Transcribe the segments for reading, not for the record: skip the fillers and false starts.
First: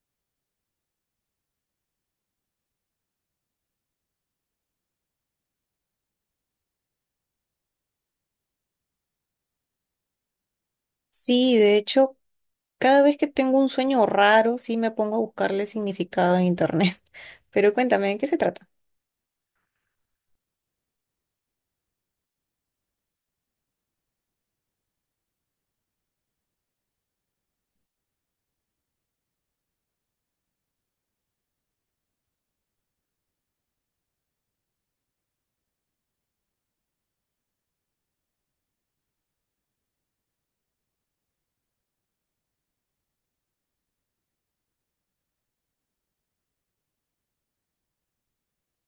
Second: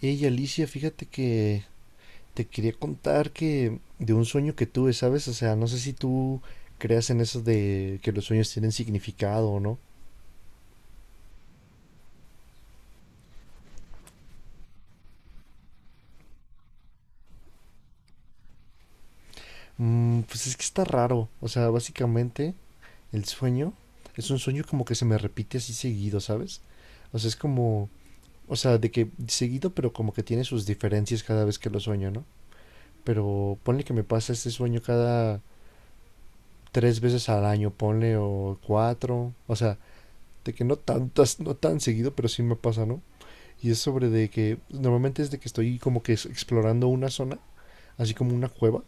Ey, Alicia, fíjate que te quería contar que de un sueño que tuve, ¿sabes? O sea, no sé si tú creas en eso de que los sueños tienen significado o no. Sí, de hecho, cada vez que tengo un sueño raro, sí me pongo a buscarle significado en internet. Pero cuéntame, ¿de qué se trata? Pues es que está raro. O sea, básicamente el sueño es un sueño como que se me repite así seguido, ¿sabes? O sea, es como, o sea, de que seguido, pero como que tiene sus diferencias cada vez que lo sueño, ¿no? Pero ponle que me pasa este sueño cada 3 veces al año, ponle o cuatro. O sea, de que no tantas, no tan seguido, pero sí me pasa, ¿no? Y es sobre de que normalmente es de que estoy como que explorando una zona, así como una cueva,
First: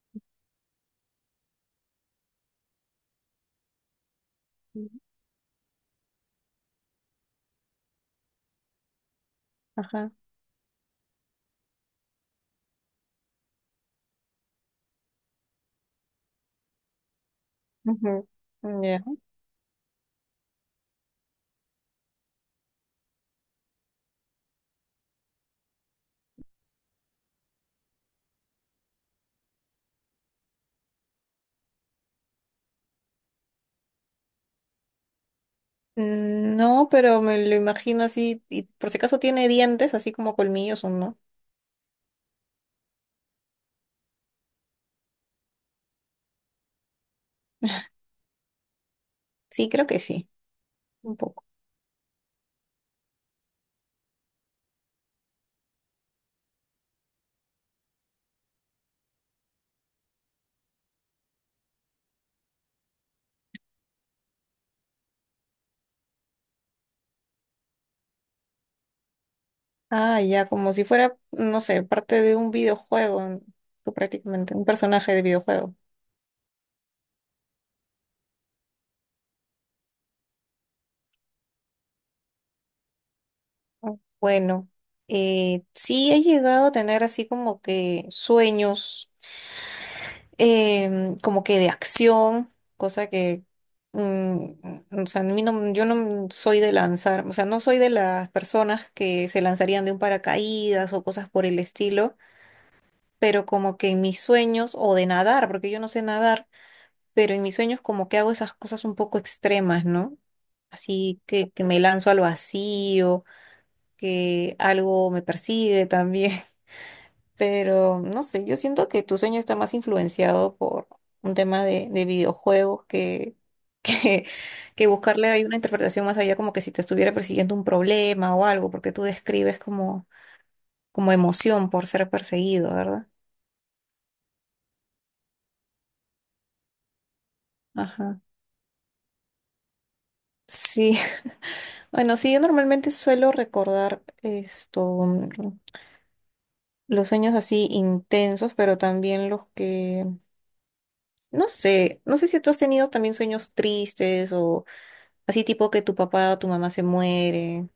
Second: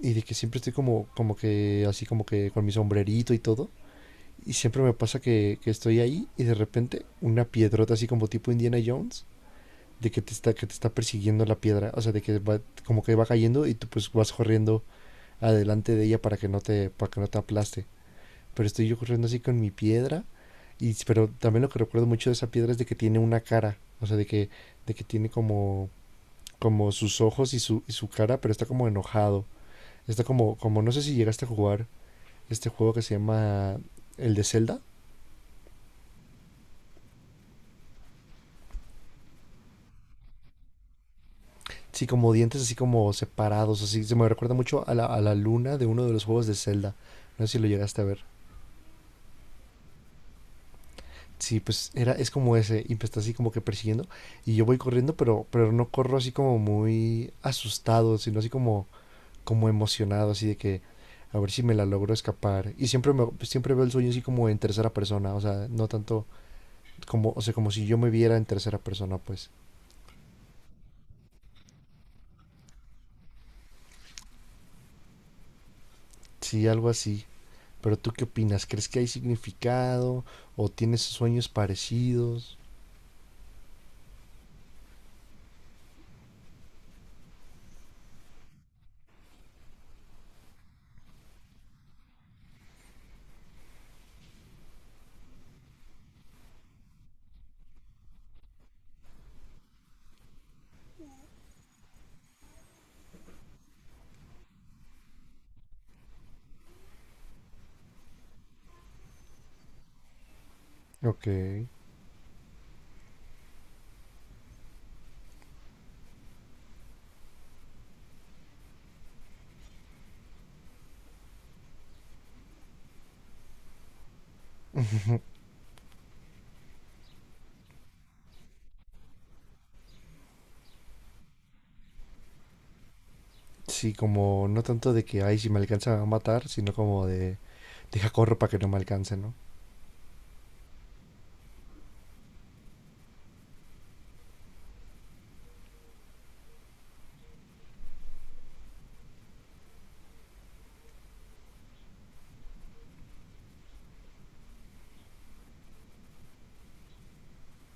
y de que siempre estoy como que así como que con mi sombrerito y todo. Y siempre me pasa que estoy ahí y de repente una piedrota así como tipo Indiana Jones de Ajá. que te está persiguiendo la piedra, o sea, de que va, como que va cayendo y tú pues vas corriendo adelante de ella para que no te aplaste. Ujú. Pero estoy yo Ya. corriendo así con mi piedra. Y, pero también lo que recuerdo mucho de esa piedra es de que tiene una cara, o sea, de que tiene como sus ojos y su cara, pero está como enojado. Está como, no sé si llegaste a jugar este juego que se llama el de Zelda. Mm, no, pero me lo imagino así, y por si acaso tiene dientes, así como colmillos o no. Sí, como dientes así como separados, así. Se me recuerda mucho a la luna de uno de los juegos de Zelda. No sé si lo llegaste a ver. Sí, creo que sí, un poco. Sí, pues era, es como ese, y me está así como que persiguiendo. Y yo voy corriendo, pero no corro así como muy asustado, sino así como como emocionado, así de que a ver si me la logro escapar. Y siempre, siempre veo el sueño así como en tercera persona, o sea, no tanto como, o sea, como si yo me viera en tercera persona, pues. Ah, ya, como si fuera, no sé, parte de un videojuego, tú prácticamente, un personaje de videojuego. Sí, algo así. ¿Pero tú qué opinas? ¿Crees que hay significado? ¿O tienes sueños parecidos? Bueno, sí he llegado a tener así como que sueños, como que de acción, cosa que, mm, mm, o sea, a mí no- yo no soy de lanzar, o sea, no soy de las personas que se lanzarían de un paracaídas o cosas por el estilo, pero como que en mis sueños, o de nadar, porque yo no sé nadar, pero en mis sueños como que hago esas cosas un poco extremas, ¿no? Así Ok. que me lanzo al vacío, que algo me persigue también. Pero no sé, yo siento que tu sueño está más influenciado por un tema de videojuegos que, que buscarle ahí una interpretación más allá, como que si te estuviera persiguiendo un problema o algo, porque tú describes como, como emoción por ser perseguido, ¿verdad? Sí, como no tanto de que, ay, si me alcanzan a matar, sino como deja Ajá. corro para que no me alcance, ¿no? Sí, bueno, sí, yo normalmente suelo recordar los sueños así intensos, pero también los que, no sé, no sé si tú has tenido también sueños tristes o así tipo que tu papá o tu mamá se muere.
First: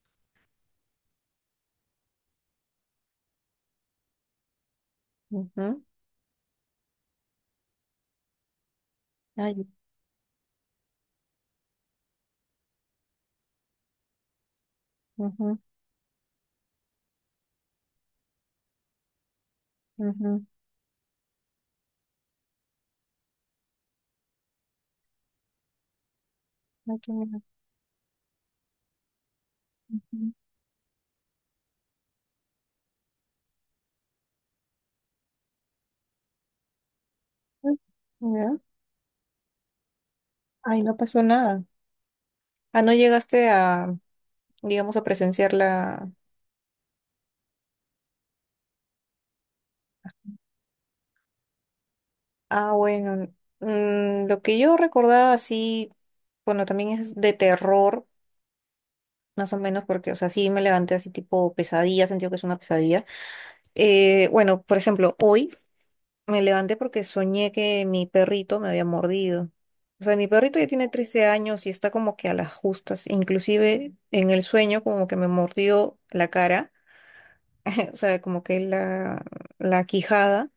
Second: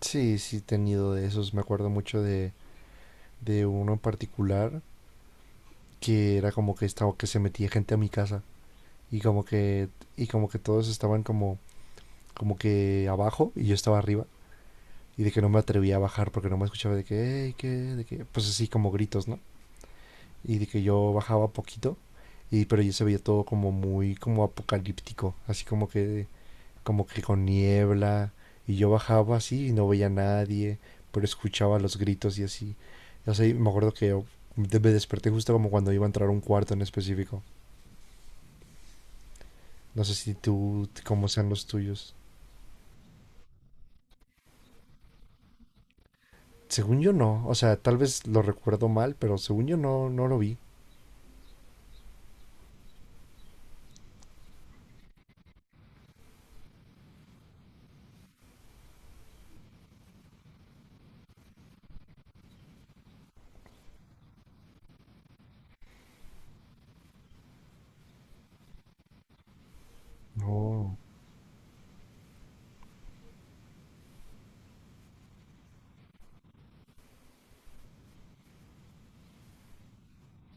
Sí, sí, he tenido de esos. Me acuerdo mucho de uno en particular Ujú. que era como que estaba, que se metía gente a mi casa y como Ay, que y como que todos estaban como que abajo y yo estaba arriba y de que no ujú, me atrevía a bajar porque no me escuchaba de que "Ey, ¿qué?" de que pues así como gritos, no. ujú. Y de que yo bajaba poquito y, pero yo se veía todo como muy como apocalíptico así como que Ay, como qué que miedo. con niebla. Y yo bajaba así y no veía a Ujú. nadie, pero escuchaba los gritos y así. No sé, me acuerdo que yo me desperté justo como cuando iba a entrar a un cuarto en específico. Ay, ya. No sé si Ay, tú no pasó cómo sean nada. los tuyos. Ah, no llegaste a, digamos, a presenciar la... Según yo no, o sea, tal vez lo recuerdo mal, pero según yo no, no lo vi. Ah, bueno. Lo que yo recordaba así, bueno, también es de terror, más o menos, porque, o sea, sí me levanté así tipo pesadilla, sentí que es una pesadilla. Bueno, por ejemplo, hoy. Me levanté porque soñé que mi perrito me había mordido. O sea, mi perrito ya tiene No, 13 años y está como que a las justas. Inclusive en el sueño como que me mordió la cara, o sea, como que la quijada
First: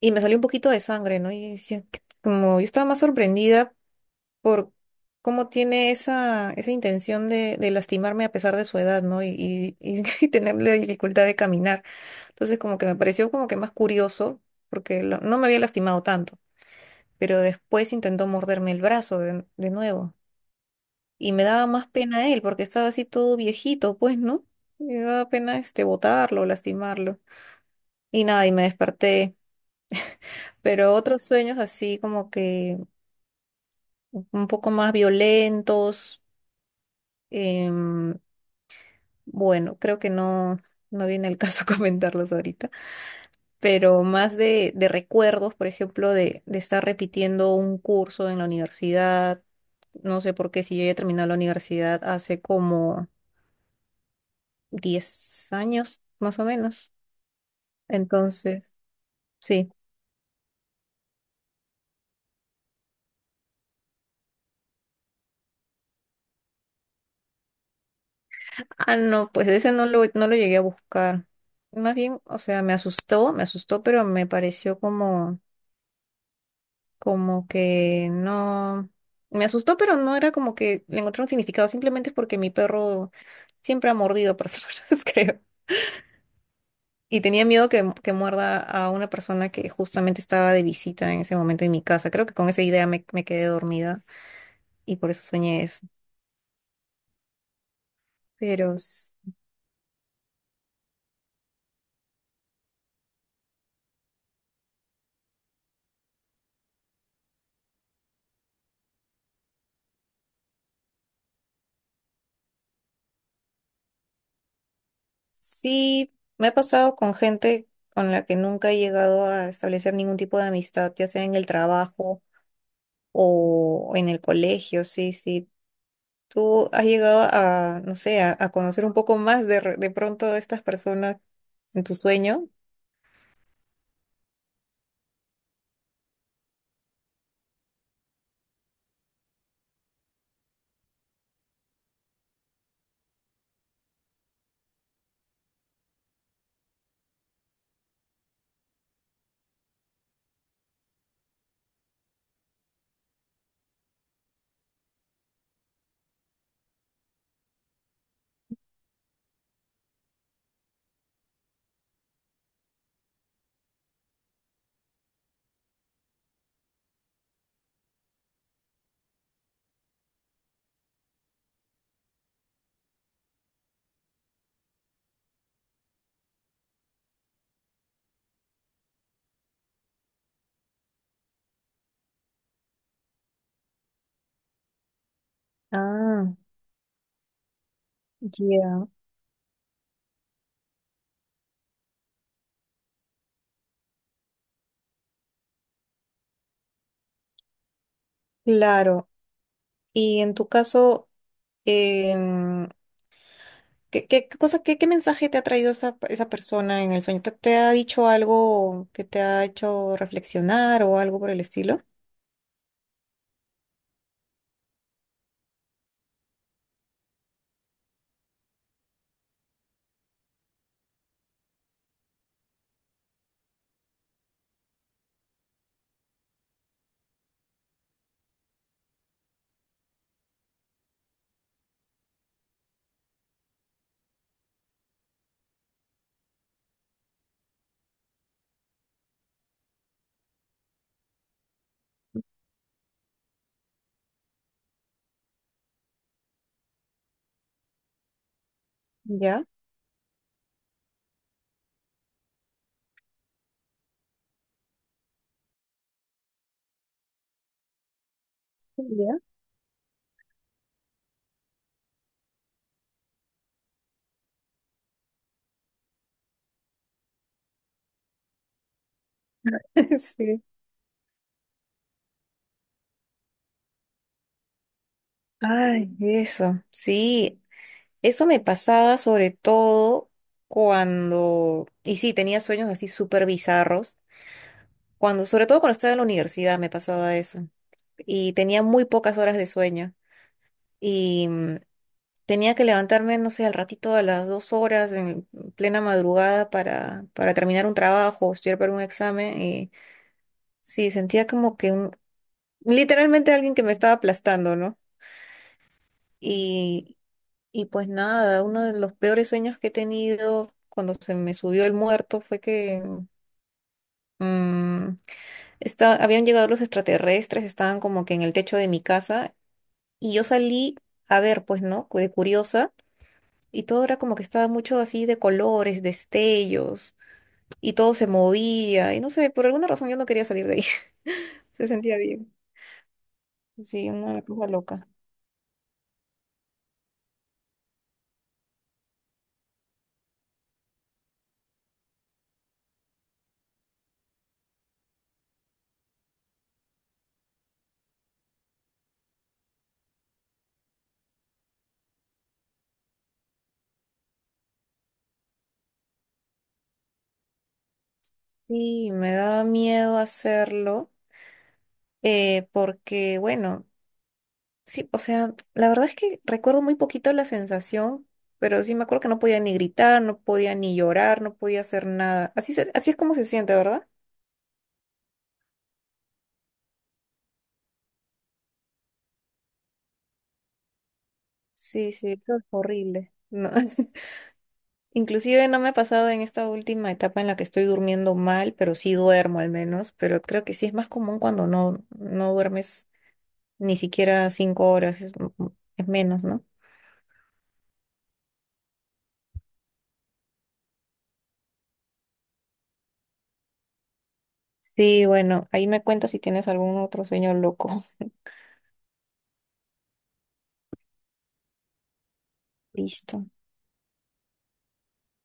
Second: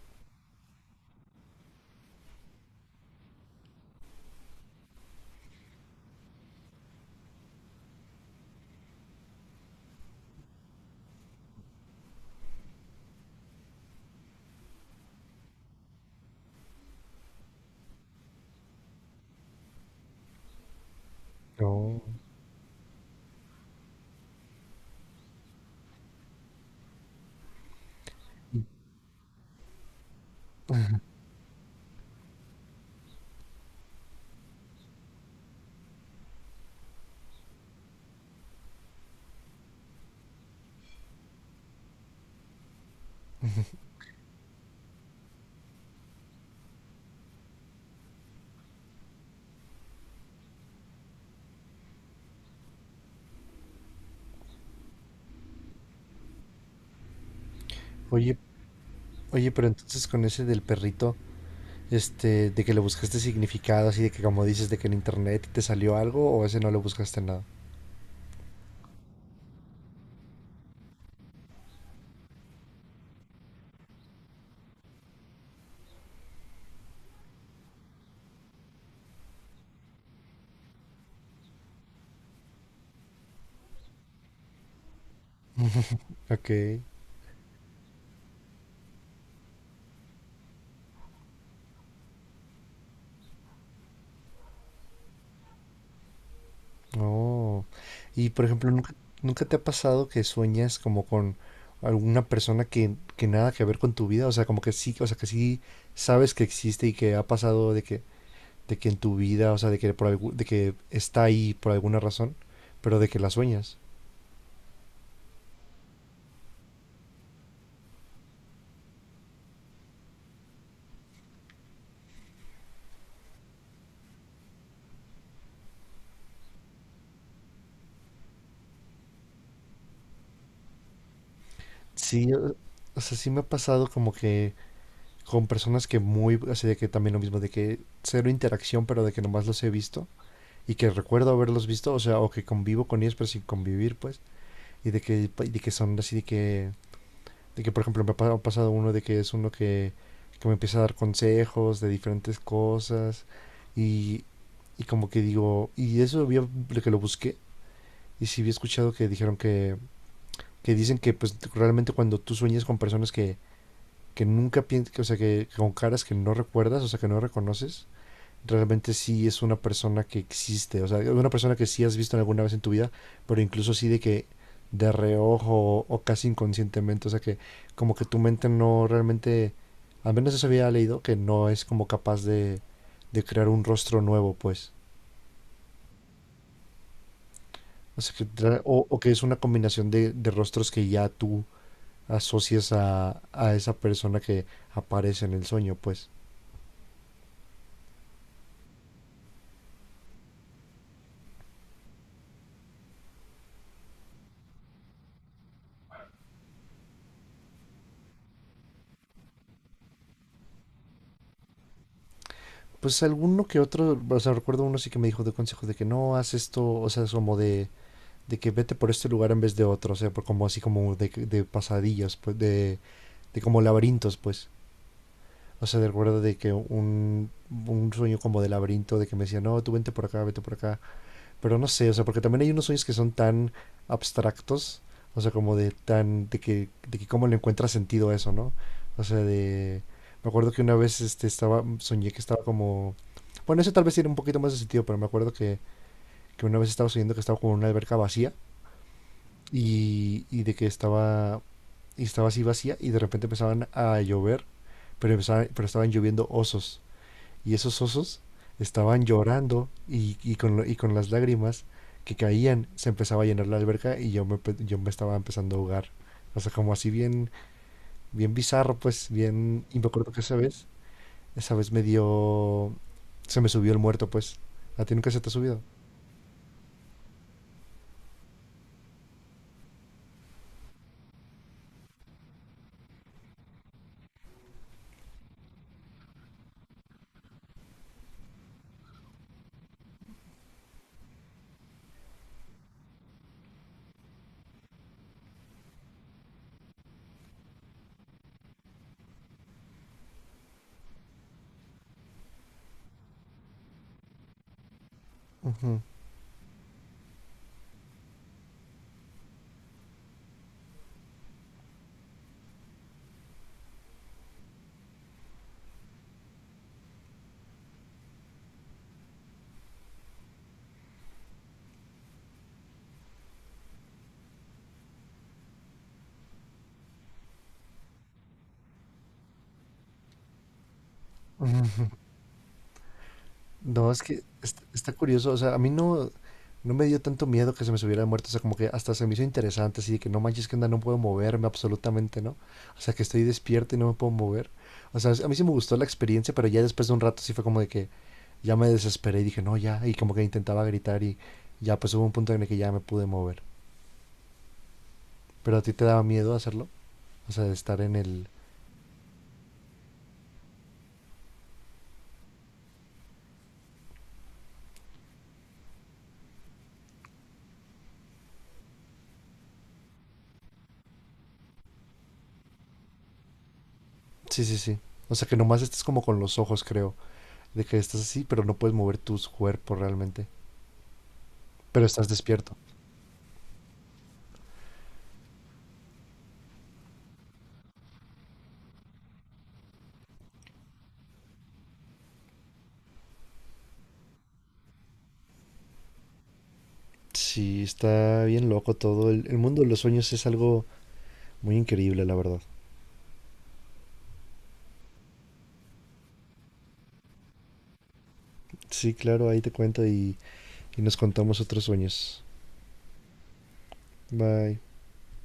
y me salió un poquito de sangre, ¿no? Y decía, "¿Qué?", como yo estaba más sorprendida por cómo tiene esa intención de lastimarme a pesar de su edad, ¿no? Y y tener la dificultad de caminar. Entonces como que me pareció como que más curioso porque no me había lastimado tanto, pero después intentó morderme el brazo de nuevo. Y me daba más no. pena él, porque estaba así todo viejito, pues, ¿no? Me daba pena este botarlo, lastimarlo. Y nada, y me desperté. Pero otros sueños así como que un poco más violentos. em, bueno, creo que no, no viene el caso comentarlos ahorita, pero más de recuerdos, por ejemplo, de estar repitiendo un curso en la universidad. No sé por qué, si yo ya he terminado la universidad hace como 10 años, más o menos. Oye, Entonces, oye, pero sí. entonces con ese del perrito, este, de que le buscaste significado, así de que como dices, de que en internet te salió algo, o ese no le buscaste nada. Ah, no, pues ese no lo llegué a buscar. Más bien, o sea, me asustó, pero me pareció como, como que no. Me asustó, pero no era como que le encontré un significado, simplemente es porque mi perro siempre ha mordido personas, creo. Ok. Y tenía miedo que muerda a una persona que justamente estaba de visita en ese momento en mi casa. Creo que con esa me quedé dormida y por eso soñé eso. Oh. Y por ejemplo, Pero ¿nunca, s- nunca te ha pasado que sueñas como con alguna persona que nada que ver con tu vida? O sea, como que sí, o sea, que sí sabes que existe y que ha pasado de que en tu vida, o sea, de que está ahí por alguna razón, pero de que la sueñas. sí, me ha pasado con gente con la que nunca he llegado a establecer ningún tipo de amistad, ya sea en el trabajo o en el colegio. Sí, sí. ¿Tú has llegado a, no sé, a conocer un poco más de, de pronto a estas personas en tu Sí, sueño? o sea, sí me ha pasado como que con personas que muy, así de que también lo mismo, de que cero interacción, pero de que nomás los he visto y que recuerdo haberlos visto, o sea, o que convivo con ellos, pero sin convivir, pues, y de que son así de que, por ejemplo, me ha pasado uno de que es uno que me empieza a dar consejos de diferentes cosas y, y como que digo, y eso había, de que lo busqué. Y sí había escuchado que dijeron que dicen que pues realmente cuando tú sueñas con personas que nunca piensas, o sea, que con caras que no recuerdas, o sea, que no reconoces, realmente sí es una persona que existe, o sea, una persona que sí has visto alguna vez en tu vida, pero incluso así de que de reojo o, casi inconscientemente, o sea, que como que tu mente no realmente, al menos eso había leído, que no es como capaz de crear un rostro nuevo, pues. Ah, O sea, que, tra- o, ya. o que es una combinación de rostros que ya tú asocias a esa persona que aparece en el sueño, pues. Claro. Y en tu caso... Em, ¿qué, qué cosa, qué, qué mensaje te ha traído esa persona en el sueño? ¿Te, te ha dicho algo que te ha hecho reflexionar o algo por el estilo? Pues alguno que otro, o sea, recuerdo uno sí que me dijo de consejo de que no, haz esto, o sea, es como de que vete por este lugar en vez de otro, o sea, por como así como de pasadillas, pues, de como laberintos, pues. O sea, recuerdo de que un sueño como de laberinto, de que me decía, no, tú vente por acá, vete por acá. Pero no sé, o sea, porque también hay unos sueños que son tan abstractos, o sea, como de tan, de que cómo le encuentra sentido a eso, ¿no? O sea, me acuerdo que una vez soñé que estaba como, bueno, eso tal vez tiene un poquito más de sentido, pero me acuerdo que una vez estaba soñando que estaba como en una alberca vacía ¿Ya? y, y de que estaba, y estaba así vacía y de repente empezaban a llover, pero estaban lloviendo osos y esos osos estaban Ya. llorando y con las lágrimas que caían se empezaba a llenar la alberca y yo me estaba empezando a ahogar. O sea, como así bien, bien bizarro, pues bien. Y me acuerdo que esa Sí. vez, esa vez me dio. Se me subió el muerto, pues. ¿A ti nunca se te ha subido? Ay, eso, sí, eso me pasaba sobre todo cuando, y sí, tenía sueños así súper bizarros, cuando, sobre todo cuando estaba en la universidad me pasaba eso, y tenía muy pocas horas de sueño. Tenía que levantarme, no sé, al ratito a las 2 horas en plena madrugada para terminar un trabajo, estudiar para un examen. Y sí, sentía como que un, literalmente alguien que me estaba aplastando, ¿no? Y, y pues nada, uno de los peores sueños que he tenido cuando se me subió el muerto fue que mm, habían llegado los extraterrestres, estaban como que en el techo de mi casa y yo salí a ver, pues, ¿no? De curiosa. Y todo era como que estaba mucho así de colores, destellos, y todo se movía, y no sé, por alguna razón yo no quería salir de ahí, se sentía bien. Sí, No, es que una cosa loca. está curioso, o sea, a mí no, no me dio tanto miedo que se me subiera de muerto, o sea, como que hasta se me hizo interesante, así de que no manches que onda, no puedo moverme absolutamente, ¿no? O sea, que estoy despierto y no me puedo mover. O sea, a mí sí me gustó la experiencia, pero ya después de un rato sí fue como de que ya me desesperé y dije, no, ya, y como que intentaba gritar y ya pues hubo un punto en el que ya me pude mover. Pero a ti te daba miedo hacerlo, o sea, de estar en el. Sí, me daba miedo hacerlo, porque bueno, sí, o sea, la verdad es que recuerdo muy poquito la sensación, pero sí me acuerdo que no podía ni gritar, no podía ni llorar, no podía hacer nada. Así, así es como se siente, ¿verdad? Sí, sí, sí. O sea, que nomás estás como con los ojos, creo, de que estás así, pero no puedes mover tus cuerpos realmente, pero Sí, estás sí, eso es despierto. horrible. No. Inclusive no me ha pasado en esta última etapa en la que estoy durmiendo mal, pero sí duermo al menos, pero creo que sí es más común cuando no, no duermes ni siquiera 5 horas, es, es menos, ¿no? Sí, está bien loco todo. El mundo de los sueños es algo muy increíble, la verdad. Sí, bueno, ahí me cuentas si tienes algún otro sueño loco. Sí, claro, ahí te cuento y nos contamos otros sueños. Listo. Bye.